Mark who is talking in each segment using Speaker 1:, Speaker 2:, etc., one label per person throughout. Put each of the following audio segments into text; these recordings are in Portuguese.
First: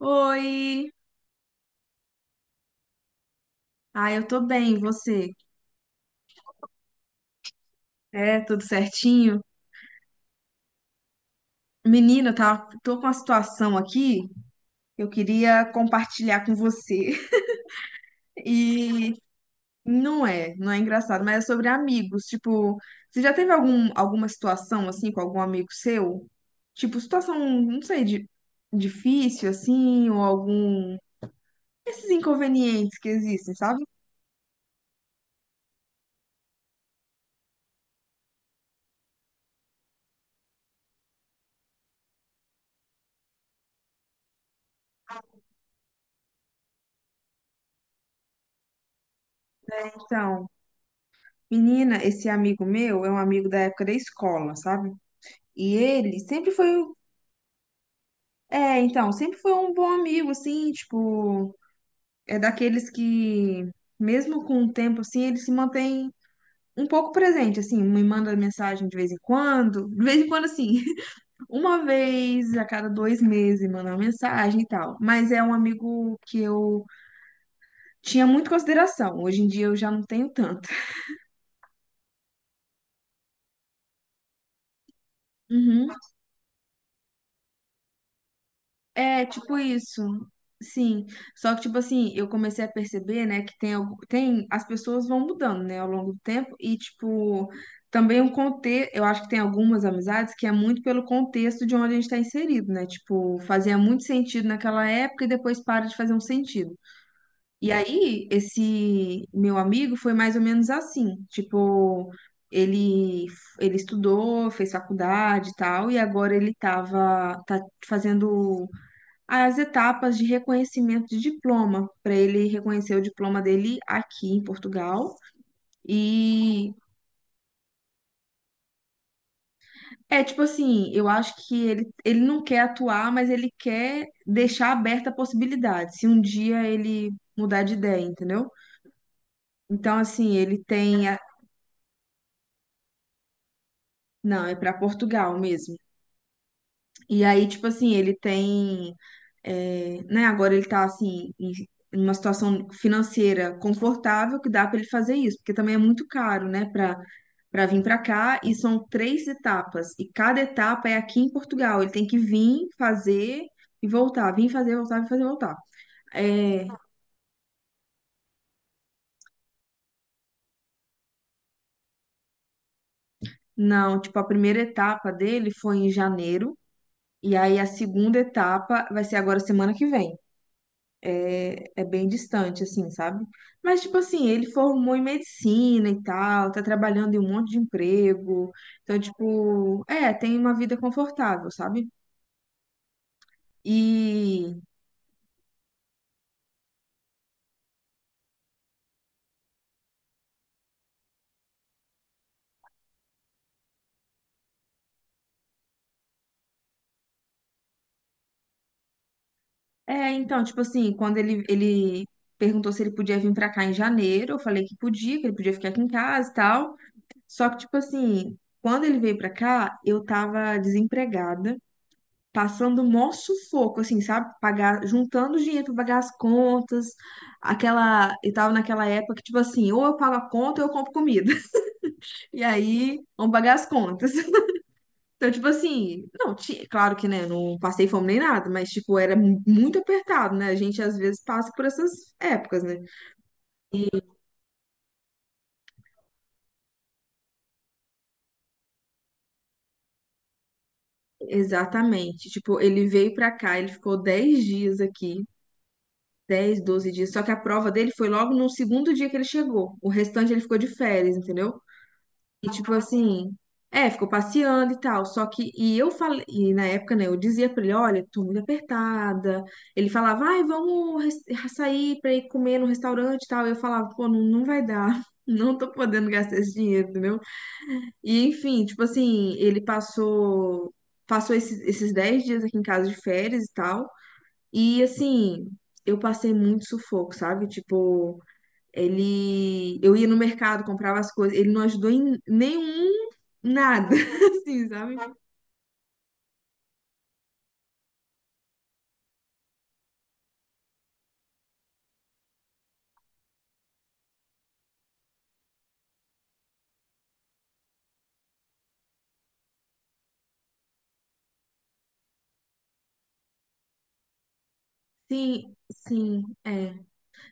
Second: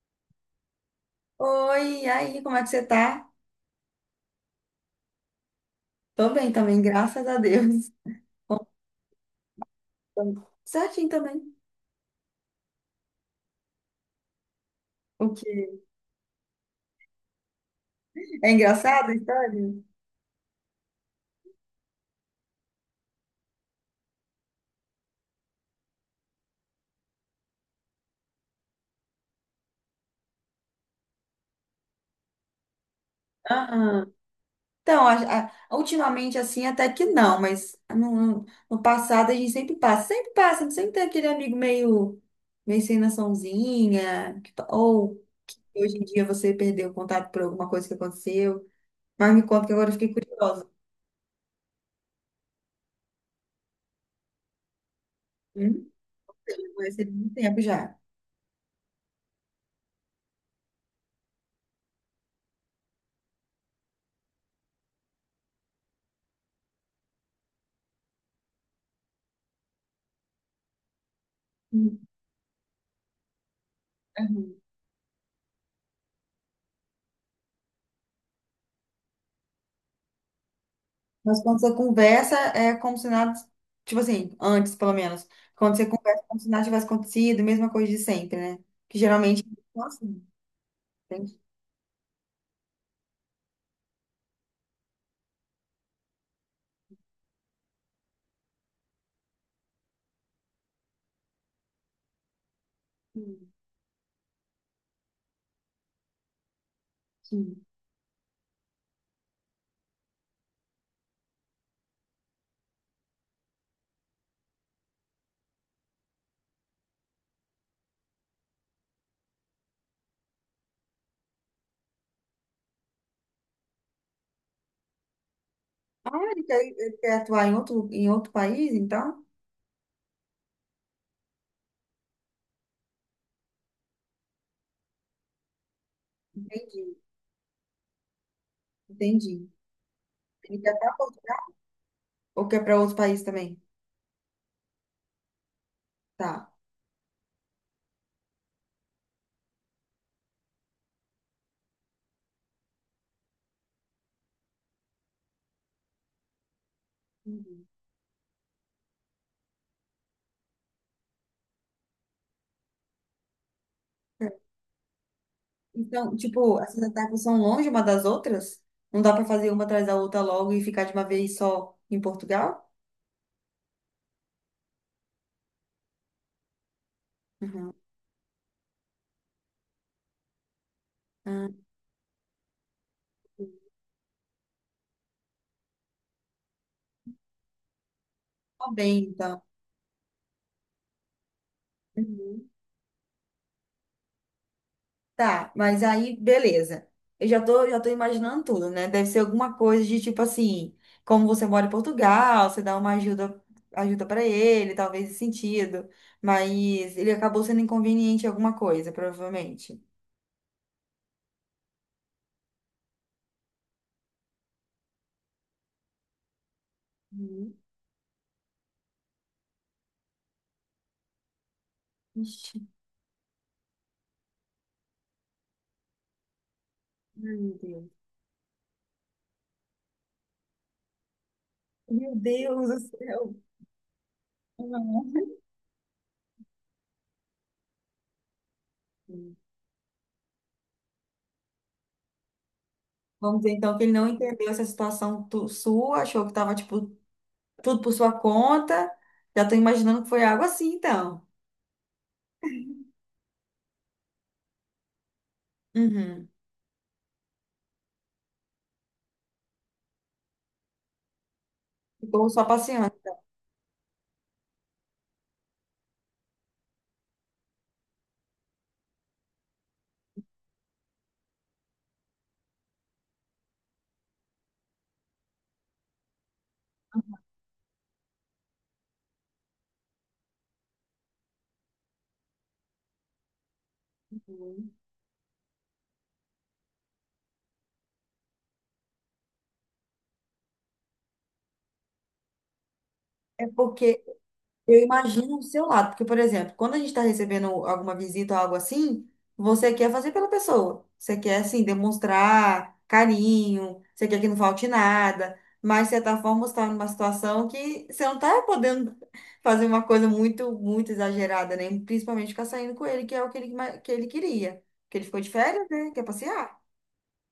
Speaker 1: Oi!
Speaker 2: Oi, e aí, como é que você tá?
Speaker 1: Ah, eu tô bem, e você?
Speaker 2: Tô bem também, graças a Deus.
Speaker 1: É, tudo certinho?
Speaker 2: Tô Certinho também.
Speaker 1: Menina, tá, tô com uma situação aqui que eu
Speaker 2: O que?
Speaker 1: queria compartilhar com você.
Speaker 2: É engraçado a
Speaker 1: E
Speaker 2: história?
Speaker 1: não é engraçado, mas é sobre amigos. Tipo, você já teve alguma situação assim com algum amigo seu? Tipo, situação, não sei, de, difícil assim, ou algum. Esses inconvenientes que existem, sabe?
Speaker 2: Aham. Então, ultimamente assim, até que não, mas no passado a gente sempre passa, sempre passa, sempre tem aquele amigo meio, meio sem noçãozinha, que pa- ou que hoje em dia você perdeu o contato por alguma coisa que aconteceu. Mas me conta que agora eu fiquei
Speaker 1: Então,
Speaker 2: curiosa.
Speaker 1: menina, esse amigo meu é um amigo da época da escola, sabe? E
Speaker 2: Hum?
Speaker 1: ele sempre foi
Speaker 2: Mas tem muito tempo já.
Speaker 1: É, então, sempre foi um bom amigo, assim, tipo, é daqueles que, mesmo com o tempo, assim, ele se mantém um pouco presente, assim, me manda mensagem de vez em quando, de vez em quando, assim, uma vez a cada 2 meses manda uma
Speaker 2: Hum.
Speaker 1: mensagem e tal, mas é um amigo que eu tinha muito consideração, hoje em dia eu já não tenho tanto.
Speaker 2: Mas quando você conversa, é como se nada, tipo assim, antes pelo menos, quando você
Speaker 1: Uhum.
Speaker 2: conversa, é como se nada tivesse acontecido, mesma coisa de sempre, né? Que
Speaker 1: É,
Speaker 2: geralmente,
Speaker 1: tipo
Speaker 2: nossa,
Speaker 1: isso. Sim.
Speaker 2: tem que...
Speaker 1: Só que, tipo assim, eu comecei a perceber, né, que tem, as pessoas vão mudando, né, ao longo do tempo. E, tipo, também o contexto, eu acho que tem algumas amizades que é muito pelo contexto de onde a gente está inserido, né? Tipo, fazia muito sentido naquela época e depois para de fazer um sentido.
Speaker 2: que-
Speaker 1: E aí, esse meu amigo foi mais ou menos assim, tipo, ele, ele estudou, fez faculdade e tal, e agora tá fazendo as etapas de reconhecimento de diploma, para ele reconhecer o diploma dele aqui em Portugal.
Speaker 2: Ah,
Speaker 1: E
Speaker 2: ele quer atuar em outro país, então?
Speaker 1: é tipo assim, eu acho que ele não quer atuar, mas ele quer deixar aberta a possibilidade, se um dia
Speaker 2: Entendi,
Speaker 1: ele mudar de ideia, entendeu?
Speaker 2: entendi.
Speaker 1: Então, assim,
Speaker 2: Ele
Speaker 1: ele
Speaker 2: quer para
Speaker 1: tem.
Speaker 2: Portugal ou quer para outro país também?
Speaker 1: Não, é para Portugal mesmo.
Speaker 2: Tá.
Speaker 1: E aí, tipo assim, ele tem, é, né, agora ele tá assim, em uma situação financeira confortável que dá pra ele fazer isso, porque também é muito caro, né, pra para
Speaker 2: Entendi.
Speaker 1: vir pra cá, e são três etapas, e cada etapa é aqui em Portugal, ele tem que vir, fazer e voltar, vir fazer, voltar, vir fazer, voltar.
Speaker 2: Então, tipo,
Speaker 1: É,
Speaker 2: essas etapas são longe uma das outras? Não dá para fazer uma atrás da outra logo e ficar de uma vez só em Portugal?
Speaker 1: não, tipo, a primeira etapa dele foi em janeiro, e aí a
Speaker 2: Uhum.
Speaker 1: segunda etapa vai ser agora semana que vem.
Speaker 2: Ah,
Speaker 1: É bem distante, assim, sabe? Mas, tipo assim, ele formou em medicina e tal, tá trabalhando em um monte de emprego.
Speaker 2: tá
Speaker 1: Então,
Speaker 2: bem, então.
Speaker 1: tipo, é, tem uma vida confortável, sabe?
Speaker 2: Uhum.
Speaker 1: E,
Speaker 2: Tá, mas aí, beleza. Eu já tô imaginando tudo, né? Deve ser alguma coisa de tipo assim, como você mora em Portugal, você dá uma ajuda, ajuda para ele, talvez esse sentido. Mas ele acabou sendo inconveniente em alguma coisa, provavelmente.
Speaker 1: é, então, tipo assim, quando ele perguntou se ele podia vir pra cá em janeiro, eu falei que podia, que ele podia ficar aqui em casa e tal. Só
Speaker 2: Uhum.
Speaker 1: que, tipo assim, quando ele veio pra cá, eu tava desempregada,
Speaker 2: Ixi,
Speaker 1: passando mó sufoco, assim, sabe? Pagar, juntando dinheiro pra pagar as contas,
Speaker 2: meu Deus.
Speaker 1: aquela, e tava naquela época que, tipo assim, ou eu pago a conta ou eu compro comida.
Speaker 2: Meu
Speaker 1: E
Speaker 2: Deus do
Speaker 1: aí, vamos
Speaker 2: céu.
Speaker 1: pagar as contas.
Speaker 2: Não.
Speaker 1: Então, tipo assim, não, claro que, né, não passei fome nem nada, mas, tipo, era muito apertado, né? A gente, às vezes, passa por essas épocas, né?
Speaker 2: Vamos dizer então que ele não entendeu essa situação sua, achou que tava tipo tudo por sua conta. Já tô imaginando que foi algo assim, então.
Speaker 1: Exatamente. Tipo, ele veio pra cá, ele ficou 10 dias aqui.
Speaker 2: Uhum.
Speaker 1: Dez 12 dias. Só que a prova dele foi logo no segundo dia que ele chegou. O restante ele ficou de férias, entendeu?
Speaker 2: Ficou só
Speaker 1: E tipo
Speaker 2: passeando.
Speaker 1: assim, é, ficou passeando e tal. Só que, e eu falei, e na época, né, eu dizia pra ele, olha, tô muito apertada. Ele falava, ai, vamos sair pra ir comer no restaurante e tal. Eu falava, pô, não, não vai dar. Não tô podendo gastar esse dinheiro, entendeu? E enfim, tipo assim, ele passou, passou esses 10 dias aqui em casa de férias e tal. E assim, eu passei muito sufoco, sabe? Tipo, eu ia no mercado, comprava as coisas, ele não ajudou em nenhum
Speaker 2: É
Speaker 1: nada,
Speaker 2: porque
Speaker 1: assim,
Speaker 2: eu
Speaker 1: sabe?
Speaker 2: imagino o seu lado. Porque, por exemplo, quando a gente está recebendo alguma visita ou algo assim, você quer fazer pela pessoa. Você quer, assim, demonstrar carinho, você quer que não falte nada. Mas, de certa forma, você está numa situação que você não está podendo fazer uma coisa muito, muito exagerada, né? Principalmente ficar saindo com ele, que é o que ele, que ele queria. Porque ele ficou de
Speaker 1: Sim,
Speaker 2: férias, né? Quer
Speaker 1: sim,
Speaker 2: passear.
Speaker 1: é.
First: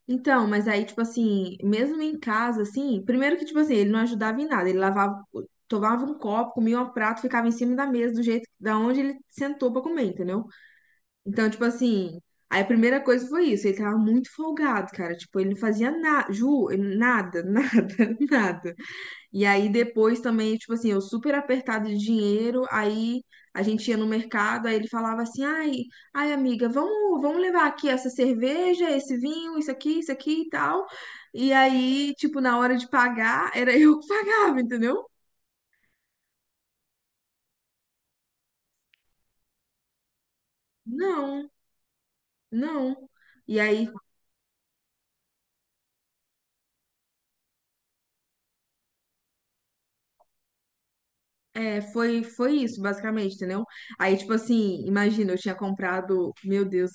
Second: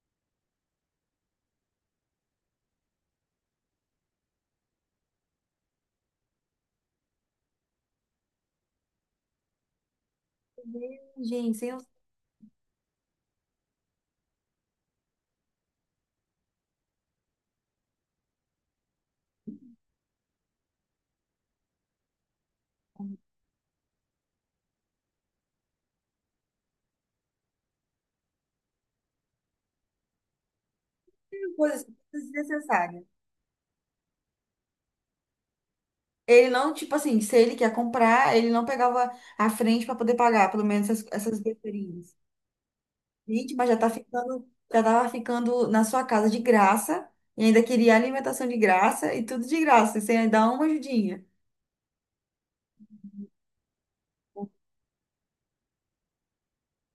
Speaker 1: Então, mas aí, tipo assim, mesmo em casa, assim, primeiro que, tipo assim, ele não ajudava em nada, ele lavava, tomava um copo, comia um prato, ficava em cima da mesa, do jeito, da onde ele sentou pra comer, entendeu? Então,
Speaker 2: Gente,
Speaker 1: tipo
Speaker 2: sem
Speaker 1: assim, aí a primeira coisa foi isso, ele tava muito folgado, cara, tipo, ele não fazia nada, Ju, nada, nada, nada. E aí depois também, tipo assim, eu super apertado de dinheiro, aí a gente ia no mercado, aí ele falava assim: "Ai, amiga, vamos levar aqui essa cerveja, esse vinho, isso aqui e tal". E
Speaker 2: coisas
Speaker 1: aí, tipo, na hora de
Speaker 2: desnecessárias.
Speaker 1: pagar, era eu que pagava, entendeu?
Speaker 2: Ele não, tipo assim, se ele quer comprar, ele não pegava a frente para poder pagar, pelo menos essas
Speaker 1: Não,
Speaker 2: besteirinhas.
Speaker 1: não.
Speaker 2: Gente,
Speaker 1: E
Speaker 2: mas já
Speaker 1: aí,
Speaker 2: tá ficando, já tava ficando na sua casa de graça, e ainda queria alimentação de graça e tudo de graça, e sem ainda dar uma ajudinha.
Speaker 1: é, foi isso, basicamente, entendeu? Aí, tipo assim, imagina, eu tinha comprado, meu Deus,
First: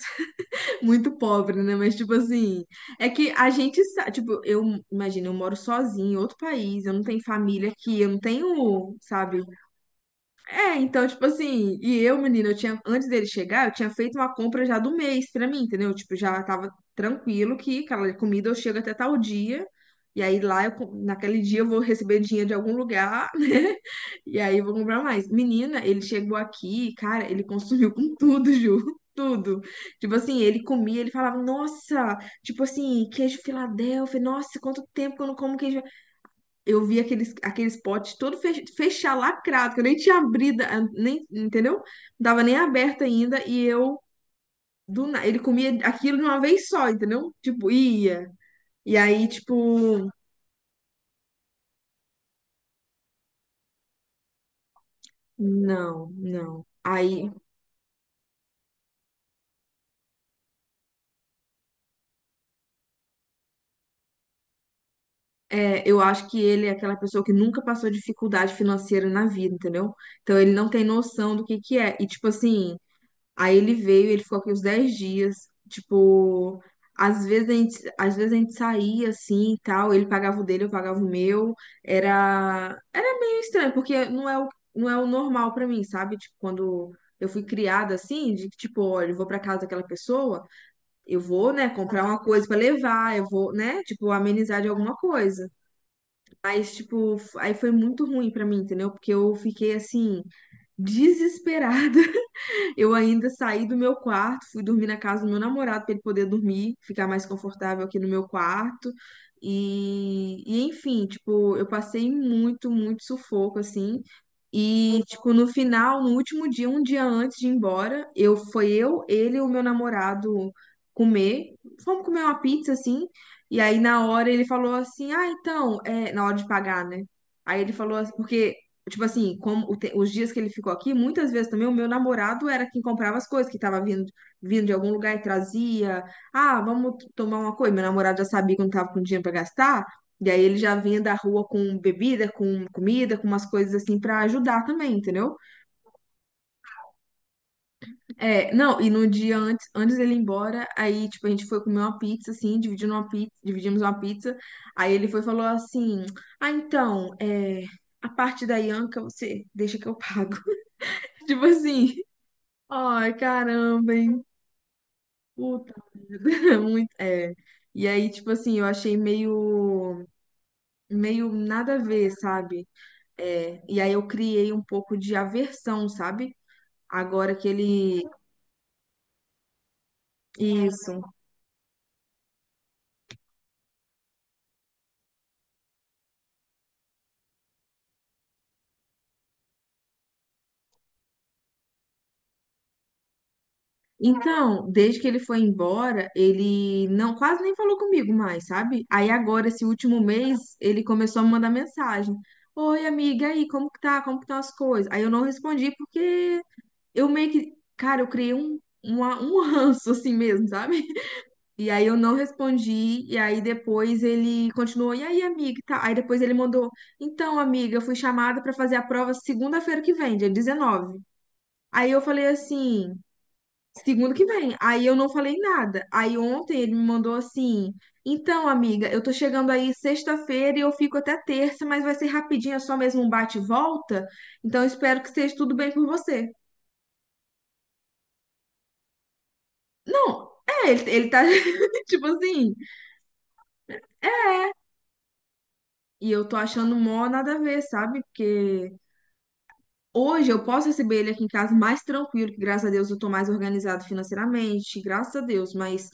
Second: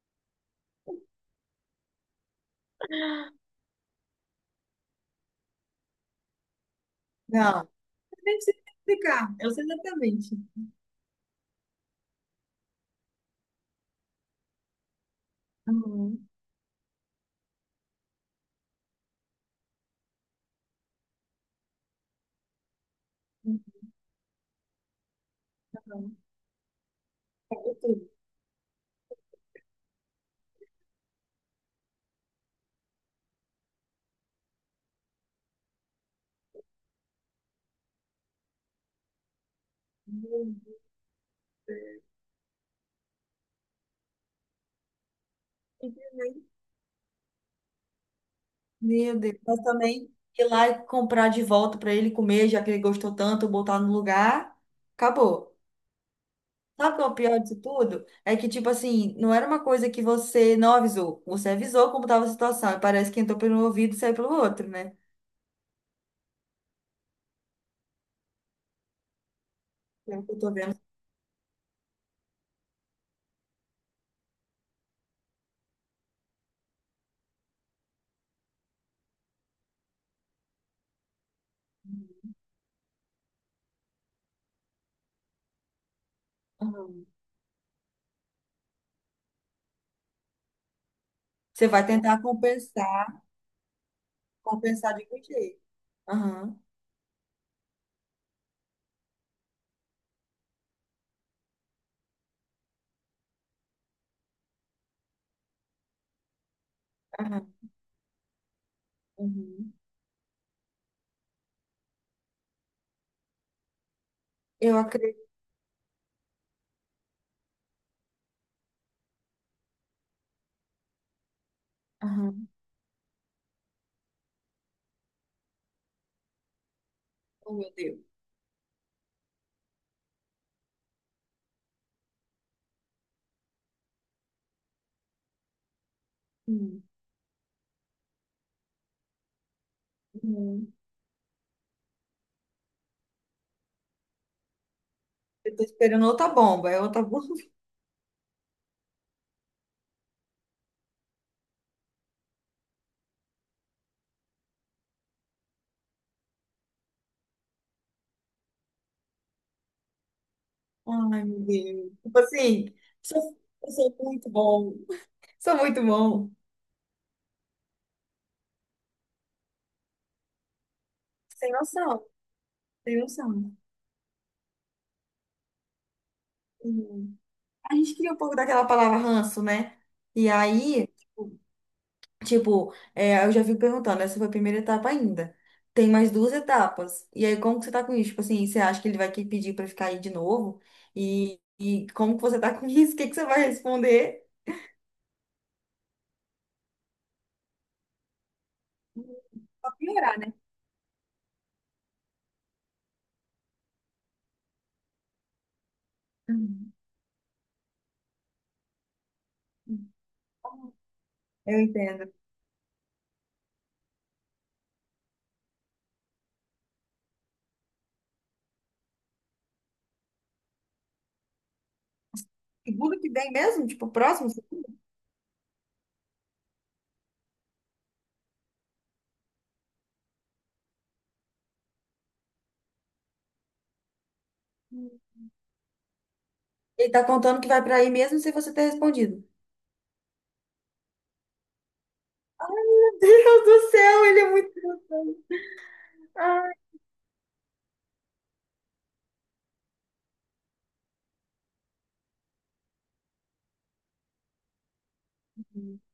Speaker 1: muito pobre, né? Mas, tipo assim, é que a gente sabe, tipo, eu imagino, eu moro sozinha em outro país, eu não tenho
Speaker 2: Não,
Speaker 1: família aqui, eu não
Speaker 2: nem precisa
Speaker 1: tenho,
Speaker 2: explicar,
Speaker 1: sabe,
Speaker 2: eu sei exatamente.
Speaker 1: é, então, tipo assim, e eu, menina, eu tinha, antes dele chegar, eu tinha feito uma compra já do mês pra mim, entendeu? Tipo,
Speaker 2: Uhum.
Speaker 1: já tava tranquilo que aquela comida eu chego até tal dia, e aí lá, eu, naquele dia eu vou receber dinheiro de algum lugar, né? E aí eu vou comprar mais. Menina, ele
Speaker 2: Então,
Speaker 1: chegou aqui, cara, ele
Speaker 2: pagou
Speaker 1: consumiu
Speaker 2: tudo.
Speaker 1: com tudo, Ju, tudo. Tipo assim, ele comia, ele falava, nossa, tipo assim, queijo Filadélfia, nossa, quanto tempo que eu não como queijo. Eu vi aqueles potes todo fechado, lacrado, que eu nem tinha
Speaker 2: Uhum.
Speaker 1: abrido, ah, nem, entendeu? Não tava nem aberto ainda, e eu, ele comia aquilo de uma vez só, entendeu? Tipo, ia. E
Speaker 2: Meu
Speaker 1: aí,
Speaker 2: Deus, mas também
Speaker 1: tipo,
Speaker 2: ir lá e comprar de volta para ele comer, já que ele gostou tanto, botar no lugar, acabou.
Speaker 1: não, não.
Speaker 2: Sabe qual é o
Speaker 1: Aí,
Speaker 2: pior disso tudo? É que, tipo assim, não era uma coisa que você não avisou. Você avisou como estava a situação. E parece que entrou pelo um ouvido e saiu pelo outro, né?
Speaker 1: é, eu acho que ele é aquela pessoa que nunca passou dificuldade financeira na vida, entendeu?
Speaker 2: Pelo que
Speaker 1: Então,
Speaker 2: eu
Speaker 1: ele
Speaker 2: tô
Speaker 1: não
Speaker 2: vendo.
Speaker 1: tem noção do que é. E, tipo assim, aí ele veio, ele ficou aqui uns 10 dias. Tipo, às vezes a gente saía assim e tal, ele pagava o dele, eu pagava o meu. Era meio estranho, porque não é o normal pra mim, sabe? Tipo, quando
Speaker 2: Aham.
Speaker 1: eu fui criada assim, de que, tipo, olha, eu vou pra casa daquela pessoa, eu vou, né,
Speaker 2: Você vai
Speaker 1: comprar uma
Speaker 2: tentar
Speaker 1: coisa pra
Speaker 2: compensar.
Speaker 1: levar, eu vou, né, tipo, amenizar de alguma
Speaker 2: Compensar de que
Speaker 1: coisa.
Speaker 2: jeito? Aham.
Speaker 1: Mas, tipo, aí foi muito ruim pra mim, entendeu? Porque eu fiquei assim, desesperada. Eu ainda saí do meu quarto, fui dormir na casa do meu namorado para ele poder dormir, ficar mais
Speaker 2: Aham.
Speaker 1: confortável aqui no meu quarto.
Speaker 2: Uhum.
Speaker 1: E enfim, tipo, eu passei muito, muito sufoco assim.
Speaker 2: Eu
Speaker 1: E
Speaker 2: acredito.
Speaker 1: tipo, no final, no último dia, um dia antes de ir embora, eu foi eu, ele e o meu namorado comer. Fomos comer uma
Speaker 2: Aham.
Speaker 1: pizza assim. E aí na hora ele falou assim: "Ah, então, é na hora de pagar, né?"
Speaker 2: Oh,
Speaker 1: Aí ele
Speaker 2: meu
Speaker 1: falou
Speaker 2: Deus.
Speaker 1: assim, porque tipo assim, como o os dias que ele ficou aqui, muitas vezes também o meu namorado era quem comprava as coisas, que tava vindo de algum lugar e trazia. Ah,
Speaker 2: Hum.
Speaker 1: vamos tomar uma coisa. Meu namorado já sabia que eu não tava com dinheiro pra gastar, e aí ele
Speaker 2: Uhum.
Speaker 1: já vinha da rua com bebida, com comida, com umas coisas assim pra ajudar também, entendeu?
Speaker 2: Eu tô esperando outra bomba. É outra bomba.
Speaker 1: É, não, e no dia antes dele ir embora, aí, tipo, a gente foi comer uma pizza, assim, dividindo uma pizza, dividimos uma pizza, aí ele foi e falou assim, ah, então, é, a parte da Ianca você deixa que eu pago.
Speaker 2: Ai, meu
Speaker 1: Tipo
Speaker 2: Deus.
Speaker 1: assim,
Speaker 2: Tipo assim,
Speaker 1: ai,
Speaker 2: sou, eu
Speaker 1: caramba,
Speaker 2: sou
Speaker 1: hein?
Speaker 2: muito bom. Sou
Speaker 1: Puta
Speaker 2: muito
Speaker 1: merda.
Speaker 2: bom.
Speaker 1: Muito, é. E aí, tipo assim, eu achei meio
Speaker 2: Sem
Speaker 1: nada a
Speaker 2: noção.
Speaker 1: ver, sabe?
Speaker 2: Sem noção.
Speaker 1: É. E aí eu criei um pouco de aversão, sabe?
Speaker 2: Uhum.
Speaker 1: Agora que
Speaker 2: A gente
Speaker 1: ele.
Speaker 2: cria um pouco daquela palavra ranço, né? E aí,
Speaker 1: Isso.
Speaker 2: tipo, é, eu já fico perguntando, essa foi a primeira etapa ainda. Tem mais duas etapas. E aí, como que você tá com isso? Tipo assim, você acha que ele vai pedir pra ficar aí de novo? E como que você tá com isso? O que que você vai responder?
Speaker 1: Então, desde que ele foi embora, ele não quase nem falou comigo mais, sabe? Aí agora, esse
Speaker 2: Pra
Speaker 1: último
Speaker 2: piorar, né?
Speaker 1: mês, ele começou a me mandar mensagem. Oi, amiga, e aí, como que tá? Como que estão as coisas? Aí eu não respondi porque
Speaker 2: Uhum.
Speaker 1: eu meio que, cara, eu criei um ranço assim mesmo, sabe?
Speaker 2: Eu
Speaker 1: E aí eu
Speaker 2: entendo.
Speaker 1: não respondi, e aí depois ele continuou, e aí, amiga, e tal. Aí depois ele mandou, então, amiga, eu fui chamada pra fazer a prova segunda-feira que vem, dia 19. Aí eu falei assim,
Speaker 2: Segundo que vem mesmo? Tipo,
Speaker 1: segunda que
Speaker 2: próximo?
Speaker 1: vem. Aí eu não falei nada. Aí ontem ele me mandou assim, então, amiga, eu tô chegando aí sexta-feira e eu fico até terça, mas vai ser rapidinho, é só mesmo um bate e volta. Então, eu
Speaker 2: Uhum.
Speaker 1: espero que esteja tudo bem com você.
Speaker 2: Ele tá contando que vai pra aí mesmo sem você ter respondido.
Speaker 1: Não, é, ele tá, tipo assim,
Speaker 2: Meu Deus do céu, ele é muito.
Speaker 1: e eu tô
Speaker 2: Ai.
Speaker 1: achando mó nada a ver, sabe? Porque hoje eu posso receber ele aqui em casa mais tranquilo, que graças a Deus eu tô mais organizado financeiramente, graças a Deus, mas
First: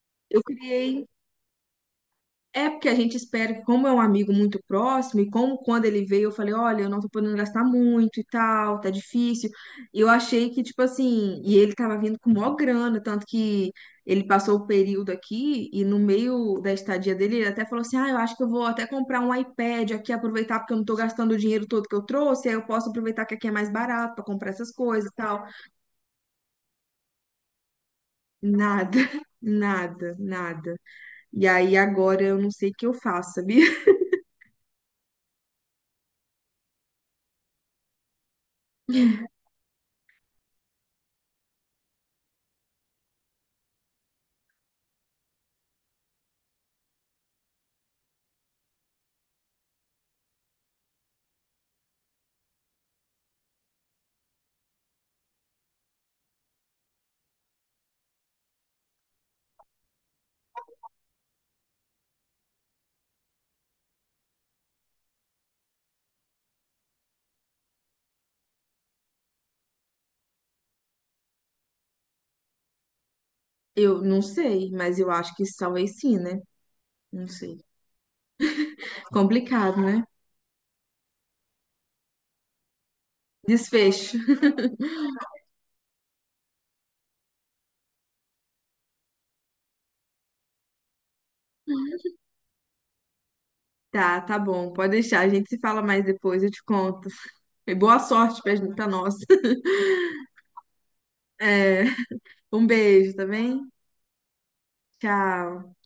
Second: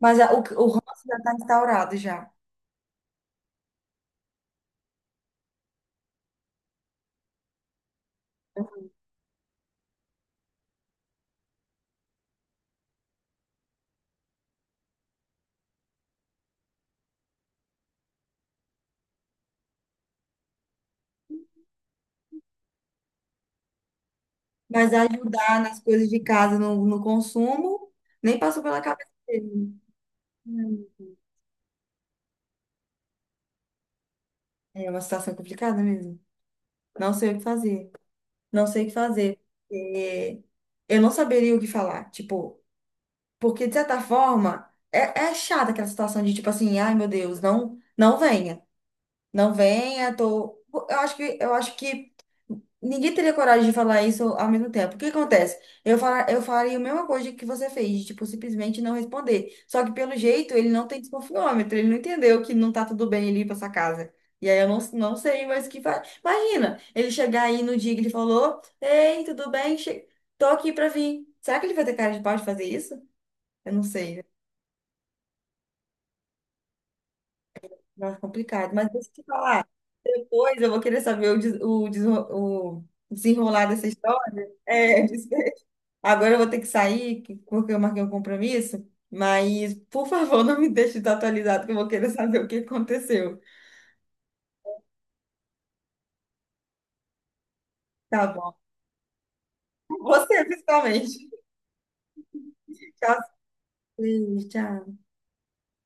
Speaker 2: Mas
Speaker 1: eu
Speaker 2: o ranço
Speaker 1: criei.
Speaker 2: já está instaurado já.
Speaker 1: É porque a gente espera que, como é um amigo muito próximo, e como quando ele veio, eu falei, olha, eu não tô podendo gastar muito e tal, tá difícil. E eu achei que, tipo assim, e ele tava vindo com maior grana, tanto que ele passou o período aqui, e no meio da estadia dele, ele até falou assim, ah, eu acho que eu vou até comprar um iPad aqui, aproveitar, porque eu não tô gastando o dinheiro todo que eu trouxe, aí eu posso aproveitar que aqui é mais barato pra comprar essas
Speaker 2: Mas
Speaker 1: coisas e tal.
Speaker 2: ajudar nas coisas de casa, no, no consumo, nem passou pela
Speaker 1: Nada,
Speaker 2: cabeça dele.
Speaker 1: nada, nada.
Speaker 2: Hum.
Speaker 1: E aí agora eu não sei o que eu faço, sabia?
Speaker 2: É uma situação complicada mesmo. Não sei o que fazer. Não sei o que fazer. É, eu não saberia o que falar. Tipo, porque de certa forma, é, é chata aquela situação de tipo assim, ai meu Deus, não, não venha. Não venha, tô. Eu acho que ninguém teria coragem de falar isso ao mesmo tempo. O que acontece? Eu faria a mesma coisa que você fez, de, tipo, simplesmente não responder. Só que pelo jeito ele não tem desconfiômetro, ele não entendeu que não tá tudo bem ele ir pra essa casa. E aí eu não, não sei mais o que faz. Imagina, ele chegar aí no dia que ele falou: Ei, tudo bem? Che... Tô aqui pra vir. Será que ele vai ter cara de pau de fazer isso? Eu não
Speaker 1: Eu não
Speaker 2: sei.
Speaker 1: sei, mas eu acho que talvez sim, né? Não sei.
Speaker 2: Nossa, complicado. Mas deixa eu te falar.
Speaker 1: Complicado, né?
Speaker 2: Depois eu vou querer saber o, desenrolar dessa
Speaker 1: Desfecho.
Speaker 2: história. É, desfecho. Agora eu vou ter que sair, porque eu marquei um compromisso. Mas, por favor, não me deixe desatualizado, que eu vou querer saber o que aconteceu.
Speaker 1: Tá, tá bom. Pode deixar. A gente se fala mais depois, eu te conto. E boa
Speaker 2: Tá
Speaker 1: sorte pra,
Speaker 2: bom.
Speaker 1: pra nós.
Speaker 2: Você, principalmente.
Speaker 1: É, um beijo,
Speaker 2: Tchau,
Speaker 1: tá bem?
Speaker 2: Cris. Tchau.
Speaker 1: Tchau.